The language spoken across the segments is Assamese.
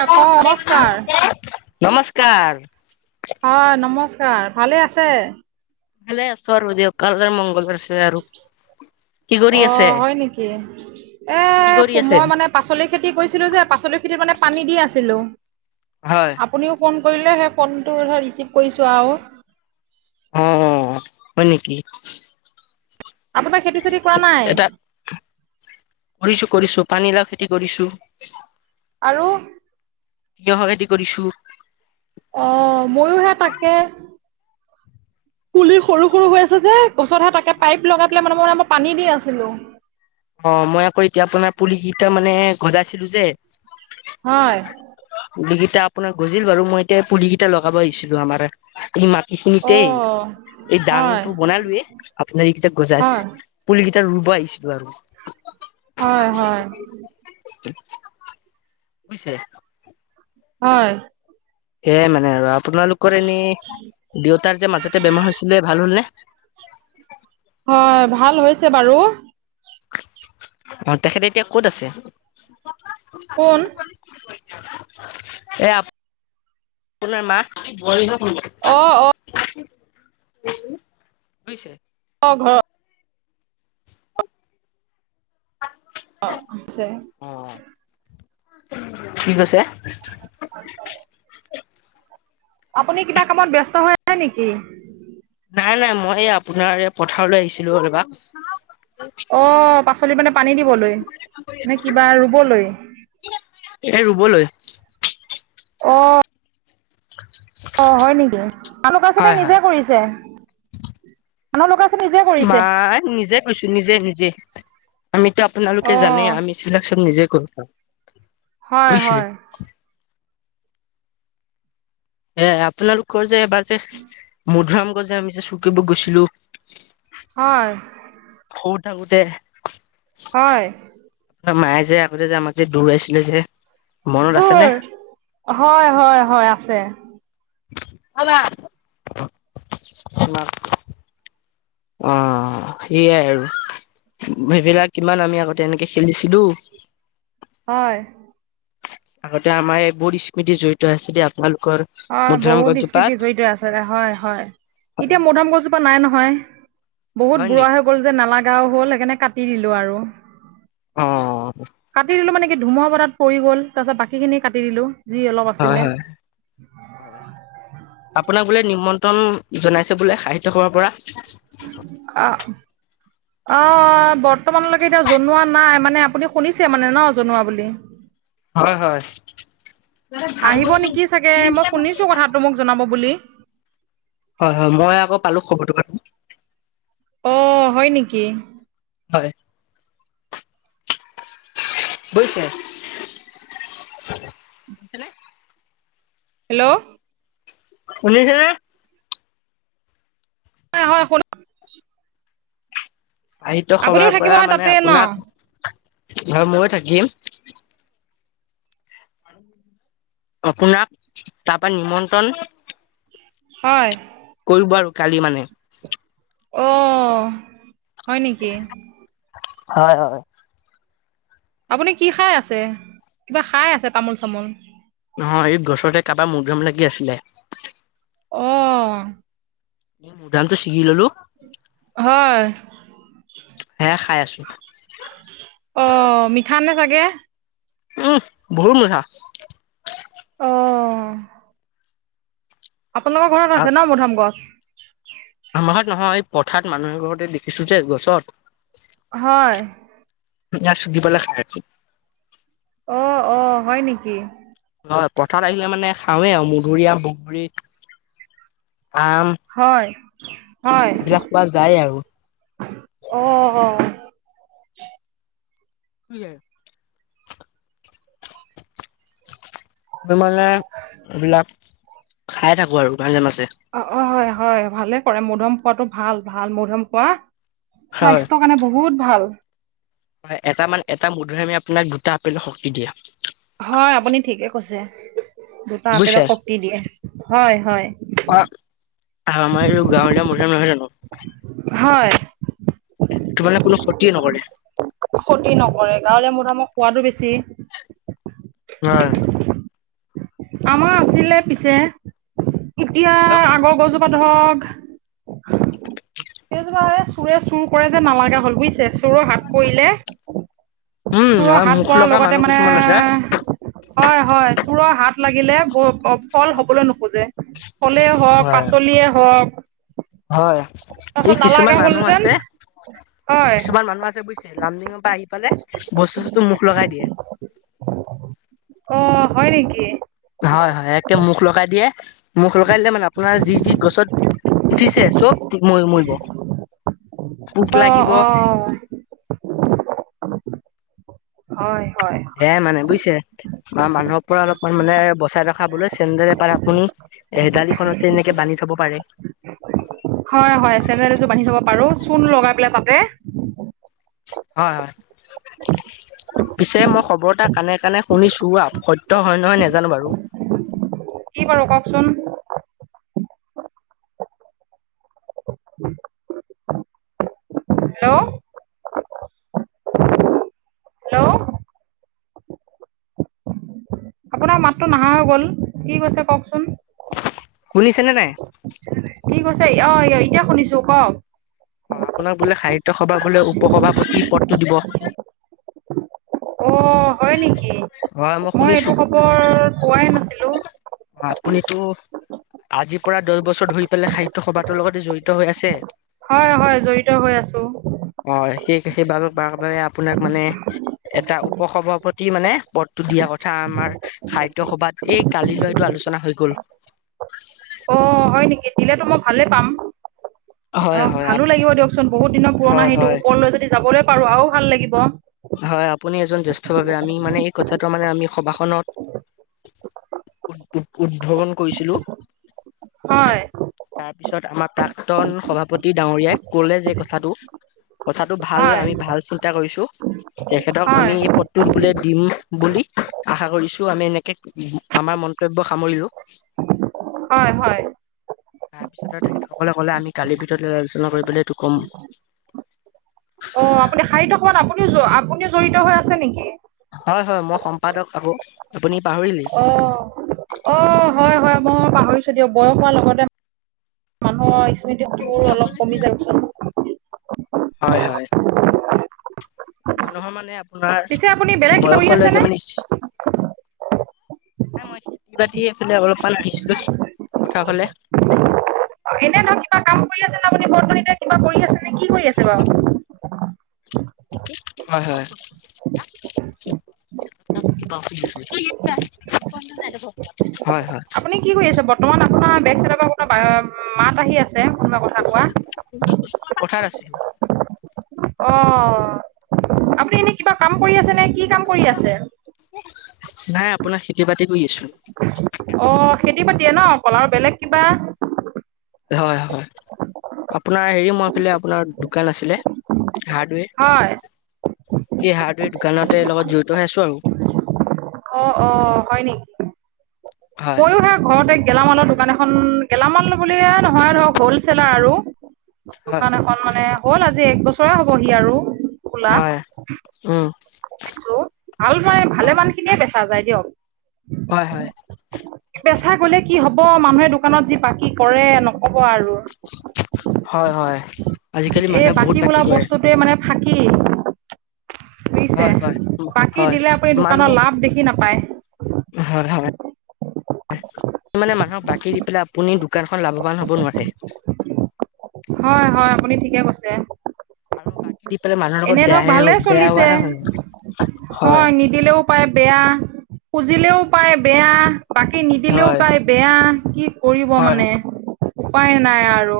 ক নমস্কাৰ নমস্কাৰ। হয় নমস্কাৰ ভালে আছে। ভাললে আছাৰ দৱ, কালদ্ৰে মংল বছে আৰু। কি কৰি আছে অ', হয় নেকি এ কি কৰি আছে? পুমৈ মানে পাচলি খেতি কৰিৈছিলো যে পাচলি খেতিত মানে পানী দি আছিলো। হয়। আপুনিও ফোন কৰিলে, সেই ফোনটো ৰিচিভ কৰিছোঁ আৰু। অ', অ', হয় নেকি। আপোনাৰ খেতি চেতি কৰা নাই। এটা কৰিছো কৰিছো পানীলাও খেতি কৰিছো। আৰু। তিয়হক খেতি কৰিছো। [inaudible] অ', ময়োহে তাকে। কুলি সৰু সৰু হৈ আছে যে গছতহে তাকে পাইপ লগাই পেলাই মানে মানে মই পানী দি নাছিলো। অ', মই আকৌ এতিয়া আপোনাৰ পুলি কিটা মানে সজাইছিলো যে। হয়। পুলিকেইটা আপোনাৰ গজিল বাৰু মই এতিয়া পুলি কেইটা লগাব আহিছিলো আমাৰ এই অ মাটিখিনিতেই এই হয় দাংটো বনালোয়ে আপোনাৰ এইকেইটা হয় গজাইছো। পুল কেইটা ৰুব আহিছিলো আৰু। হয় হয়। বুইছে। হয়। সেয়াই মানে আৰু আপোনালোকৰ এনেই দেৱতাৰ যে মাজতে বেমাৰ হৈছিলে ভাল হ'ল নে। হয় ভাল হৈছে বাৰু। অ', তেখেতে এতিয়া ক'ত আছে। কোন এ, আপোনাৰ ক অ অ হৈছেয় [unintelligible] অ', ঘ [inaudible] অছে [unintelligible] অ', কি কৈছে। হয় [inaudible] আপুনি কিবা কামত বেষ্ট হৈ আছে নেকি। নাই নাই মই আপোনাৰ এই পথাৰলৈ আহিছিলো আৰব। অ', পাচলিত মানে পানী দিবলৈ, নে কিবা ৰুবলৈ। এ ৰুবলৈ। অ'। [inaudible] অ', হয় নেকি হয় [unintelligible] নিজে হয়। কৰিছে [unintelligible] বা নিজে। কৈছো নিজে নিজে আমিতো আপোনালোকে অ জানেই আমি বিলাক চব নিজেই কৰো। [unintelligible] হয়, হয়। এ আপোনালোকৰ যে এবাৰ যে মধুৰিআম গছ যে আমি যে চোৰ কৰিব গৈছিলোঁ। হয়। সৰু থাকোঁতে। হয়। মায়ে যে আগতে যে আমাক যে দৌৰোয়াইছিল যে মনত আছেনে? হয়, হয়, হয়, আছে। [unintelligible] অহ, সেইয়াই আৰু সেইবিলাক কিমান আমি আগতে এনেকে খেলিছিলোঁ। হয়। আগতে আমাৰ এইবোৰ স্মৃতি জড়িত আছিলে আপোনালোকৰ। হয় মধুুৰাম বহুত স্মৃতি গছজোপাত জড়িত আছে হয়, হয়। এতিয়া মধুৰিআম গছজোপা নাই নহয়। বহুত হয় বুঢ়া নেকি হৈ গ'ল যে নালাগাও হ'ল, সেইকাৰণে কাটি দিলোঁ আৰু। অহ। কাটি দিলোঁ মানে কি ধুমুহা বতাহত পৰি গ'ল, তাৰপিছত বাকীখিনি কাটি দিলোঁ যি অলপ হয় আছিলে। হয় হয়, আপোনাক বোলে নিমন্ত্ৰণ জনাইছে বোলে সাহিত্য সভাৰ পৰা? অহ। অহ, বৰ্তমানলৈকে এতিয়া জনোৱা নাই মানে আপুনি শুনিছে মানে ন' জনোৱা বুলি? হয়, হয়। আহিব নেকি চাগে মই শুনিছোঁ কথাটো মোক জনাব বুলি। হয়, হয়। মই আকৌ পালোঁ খবৰটো অহ, হয় নেকি? হয়। [unintelligible] গৈছে হয়নে? হেল্ল'। শুনিছেনে? হয়, শুনা [unintelligible] সাহিত্য আপুনিও সভাৰ থাকিব পৰা হয় মানে তাতে ন আপোনাক, হয় মইয়ো থাকিম। আপোনাক তাৰপৰা নিমন্ত্ৰণ হয়। কৰিব আৰু কালি মানে। অ', হয় নেকি? হয়, হয়। আপুনি কি খাই আছে? কিবা খায় আছে তামোল-চামোল। নহয়, এই গছতে কেইটামান মধুৰিআম লাগি আছিলে। অহ। মধুৰিআমতো চিঙি ললোঁ। হয়। সেয়ে খায় আছোঁ। অহ', মিঠানে চাগে? উম', বহুত মিঠা। অহ। আপোনালোকৰ ঘৰত আছে ন' মধুৰিআম গছ? আমাৰ ঘৰত নহয়, এই পথাৰত মানুহ এঘৰতে দেখিছোঁ যে গছত হয়। [unintelligible] পেলাই খাই আছো। অ, অ, হয় নেকি? হয় পথাৰত আহিলে মানে খাওঁৱে আৰু মধুৰিআম, বগুৰী, আম। হয় এইবিলাক পোৱা যায় আৰু। অঁ, অ। কি [unintelligible] এইবিলাক খাই থাকো আৰু মাজে-মাজে। অ, হয়, হয়, ভালে কৰে মধম পোৱাাটো ভাল ভাল মধুম পোৱা হয়। স্বাস্থ্য মানে বহুত ভাল। এটামান এটা মধুৰআমে আপোনাক দুটা আপেলৰ শক্তি দিয়ে। হয় আপুনি ঠিকে কৈছে দুটা বুজিছে। আপেলৰ শক্তি দিয়ে, হয়, হয়। অ, আমাৰ গাঁৱলীয়া মছম নহয় জানো? হয়। মানে কোনো ক্ষতিে নকৰে। ক্ষতি নকৰে গাঁৱলীয়া মধামৰ সোৱাদো বেছি। হয়। আমাৰ আছিলে পিছে, এতিয়া লগ ডাঙৰ গছজোপা ধৰক চোৰে চুৰ কৰে যে নামাগা হল বুজিছে চোৰৰ হাত পৰিলে। উম চোৰৰ আৰু হাত মুখ পৰাৰ লগা লগতে মানুহ মানে কিছুমান আছে হয়, হয়, চোৰৰ হাত লাগিলে ব অ, ফল হবলৈ নোখোজে, ফলে হওক হয় পাচলিয়ে হওক হয়, এই তাৰপাছত নালাগা কিছুমান হ'ল মানুহ যেন আছে হয় কিছুমান মানুহ আছে বুজ লামডিঙৰ পৰা আহি পালে বস্তু-চস্তু মুখ লগাই দিয়ে। অঁ, হয় নেকি? হয়, হয়, একে মুখ লগাই দিয়ে, মুখ লগাই দিলে মানে আপোনাৰ যি যি গছত উঠিছে চব ম মৰিব। পোক অ, লাগিব অঁ। হয়, হয়। দে মানে বুজিছে? বা মানুহৰ পৰা অলপমান মানে বচাই ৰখাবলৈ চেণ্ডেল এপাত আপুন এ দালিখনতে এনেকে বান্ধি থব পাৰে। হয়, হয়, চেনেল এযোৰ বান্ধি থব পাৰো চূণ লগাই পেলাই তাতে। হয়, হয়। পিছে মই খবৰ এটা কানে-কানে শুনিছো সত্য হয় নহয় নাজানো বাৰু। কি বাৰু কওকচোন? হেল্ল'। হেল্ল'। আপোনাৰ মাতটো নাহা হৈ গ'ল, কি কৈছে কওকচোন? শুনিছেনে নাই? ঠিক কছে অ অ এতিয়া শুনিছো, কওক? অ আপোনাক বোলে সাহিত্য সভা বোলে উপ সভাপতি পদটো দিব। অঁ, হয় নেকি? হয় মই এইটো শুনিছো। খবৰ পোৱাই নাছিলো। হয়, আপুনিতো আজিৰ পৰা দছ বছৰ ধৰি পেলাই সাহিত্য সভাতৰ লগতে জড়িত হৈ আছে। হয়। হয়। জড়িত হৈ আছোঁ। অ, সেই সেইবাৰ [unintelligible] আপোনাক মানে এটা উপসভাপত টি মানে পদটো দিয়া কথা আমাৰ সাহিত্য সভাত, এই কালিলৈ এইটো আলোচনা হৈ গ'ল। অ' হয় নেকি? দিলেতো মই ভালে পাম। হয় অ' হয় ভালো লাগিব দিয়কচোন। বহুত দিনৰ পুৰণা হয় হেৰিটো হয় ওপৰলৈ যদি যাবলৈ পাৰোঁ আৰু ভাল লাগিব। হয়। আপুনি এজন জ্যেষ্ঠ ভাৱে, আমি মানে এই কথাটো মানে আমি সভাখনত উ উ উদ্ভৱন কৰিছিলোঁ। হয়। তাৰ পিছত আমাৰ প্ৰাক্তন সভাপতি ডাঙৰীয়াই ক'লে যে কথাটো কথাটো ভাল, হয় আমি ভাল চিন্তা কৰিছোঁ। এখেতক আমি হয় এই পদটোত বোলে দিম বুলি আশা কৰিছোঁ। আমি এনেকে আমাৰ মন্তব্য সামৰিলোঁ। হয়, হয়। তাৰপিছত তেখেতসকলে ক'লে আমি কালিৰ ভিতৰত লৈ আলোচনা কৰিব পেলে এইটো ক'ম। অ' আপুনি সাহিত্যসভাত আপুনিও, আপুনিও জড়িত হৈ আছে নেকি?? হয়। হয়। মই সম্পাদক আকৌ, আপুনি পাহৰিলে ৰি অ, অ', হয়। হয়। মই পাহৰিছোঁ দিয়ক, বয়স হোৱাৰ লগতে মানুহৰ স্মৃতি শক্তিবোৰো অলপ কমি জাই চোৱাছোন। হয়। হয়। মানুহৰ মানে তোমাৰ, পিছে আপুনি বেলেগ কিবা কৰি বয়সলৈকে আছেনে মানে [unintelligible] নাই মই কিবাতিফালে অলপমান আহিছলো। পথাৰৰ ফালে এনে ধৰ কিবা কাম আছে ন', আপুনি বৰ্তন এতিয়া কিবা কৰি আছেনে কি কৰি আছে বাৰু? হয়, হয়। হয়। হয়। আপুনি কি কৰি আছে? বৰ্তমান আপোনাৰ বেগ চাইডৰ পৰা কোনবা বা মাত আহি আছে কোনোবা কথা কোৱা। আ পথাৰ আছিল। অ' আপুনি এনে কিবা কাম কৰি আছে নে কি কাম কৰি আছে? নাই। আপোনাৰ খেতি বাতি কৰি আছোঁ। অ, ' খেতি বাতি ন' অকল আৰু বেলেগ কিবা? হয়। হয়। আপোনাৰ এৰি মুৱাফালে আপোনাৰ দোকান আছিলে। হাৰ্ডৱেৰ। হয়। এই হাৰ্ডৱেৰ দোকানতে লগত জড়িত হৈ আছোঁ আৰু। অ', অ', হয় নেকি? হয় ময়ো সেই ঘৰতে গেলামালৰ দোকান এখন গেলামাল বুলিয়ে নহয় ধৰক, হ'লচেলাৰ আৰু হয় দোকান এখন মানে হ'ল আজি, এক বছৰে হ'বহি আৰু। খোলা হয়। উম। খুলিছো। ভাল যায়। ভালে হয় মানখিনিয়ে বেচা যায় দিয়ক। হয়, হয়। বেচা গ'লে কি হ'ব? মানুহে দোকানত যি বাকি কৰে নক'ব আৰু। হয়। হয়। আজিকালি এই মানুহে বহুত বাকী বোলা কৰে বস্তুটোৱে মানে ফাঁকী। বুইছে? হয় হয় বাকী হয় দিলে আপুনি দোকানৰ লাভ দেখি নাপায়। হৰ হাৰে [unintelligible] মানুহক বাকী দি পেলাই আপুনি দোকানখন লাভৱান হ'ব নোৱাৰে। হয়। হয়। আপুনি ঠিকে কৈছে। আৰু বাকী দি পেলাই মানুহৰ এনে লগত ধৰক বেয়াহে ভালে হ'ব, বেয়া চলিছে হোৱাহে হ'ল। হয়। পায় বেয়া, খুজিলেও পায় বেয়া, বাকী নিদিলেও হয় পায় বেয়া, কি কৰিব হয় মানে উপায় নাই আৰু।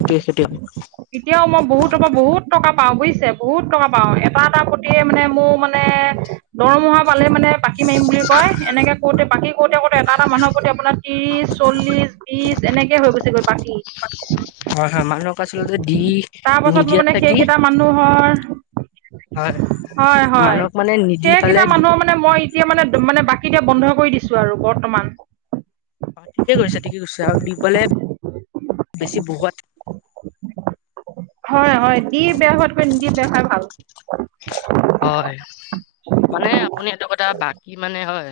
[unintelligible] এতিয়াও মই বহুতৰ পৰা বহুত টকা পাওঁ বুজিছে, বহুত টকা পাওঁ। এটা এটা প্ৰতিয়ে মানে মোৰ মানে দৰমহা পালে মানে বাকী মাৰিম বুলি কয়। এনেকে কওঁতে বাকী কৰোতে-কৰোতে এটা-এটা মানুহৰ প্ৰতি আপোনাৰ ত্ৰিশ চল্লিশ ত্ৰিশ এনেকে হৈ গৈছে গৈ বাকী। হয়, হয়। মানুহক আচলতে দি তাৰ পাছত মই নিদিয়াত। মানে [unintelligible] সেইকেইটা মানুহৰ হয় হয়, হয়। মানুহক মানে নিদি পালে সেইকেইটা মানুহৰ মানে মই এতিয়া মানে-মানে বাকী এতিয়া বন্ধ কৰি দিছোঁ আৰু বৰ্তমান। অহ, ঠিকে কৰিছা, ঠিকে কৰিছা আৰু দিবলে বেছি বহুত হয়, হয়। দি বেয়া হোৱাতকৈ নিদি বেয়া হোৱাই ভাল। হয়, মানে আপুনি এইটো কথা বাকী মানে হয়।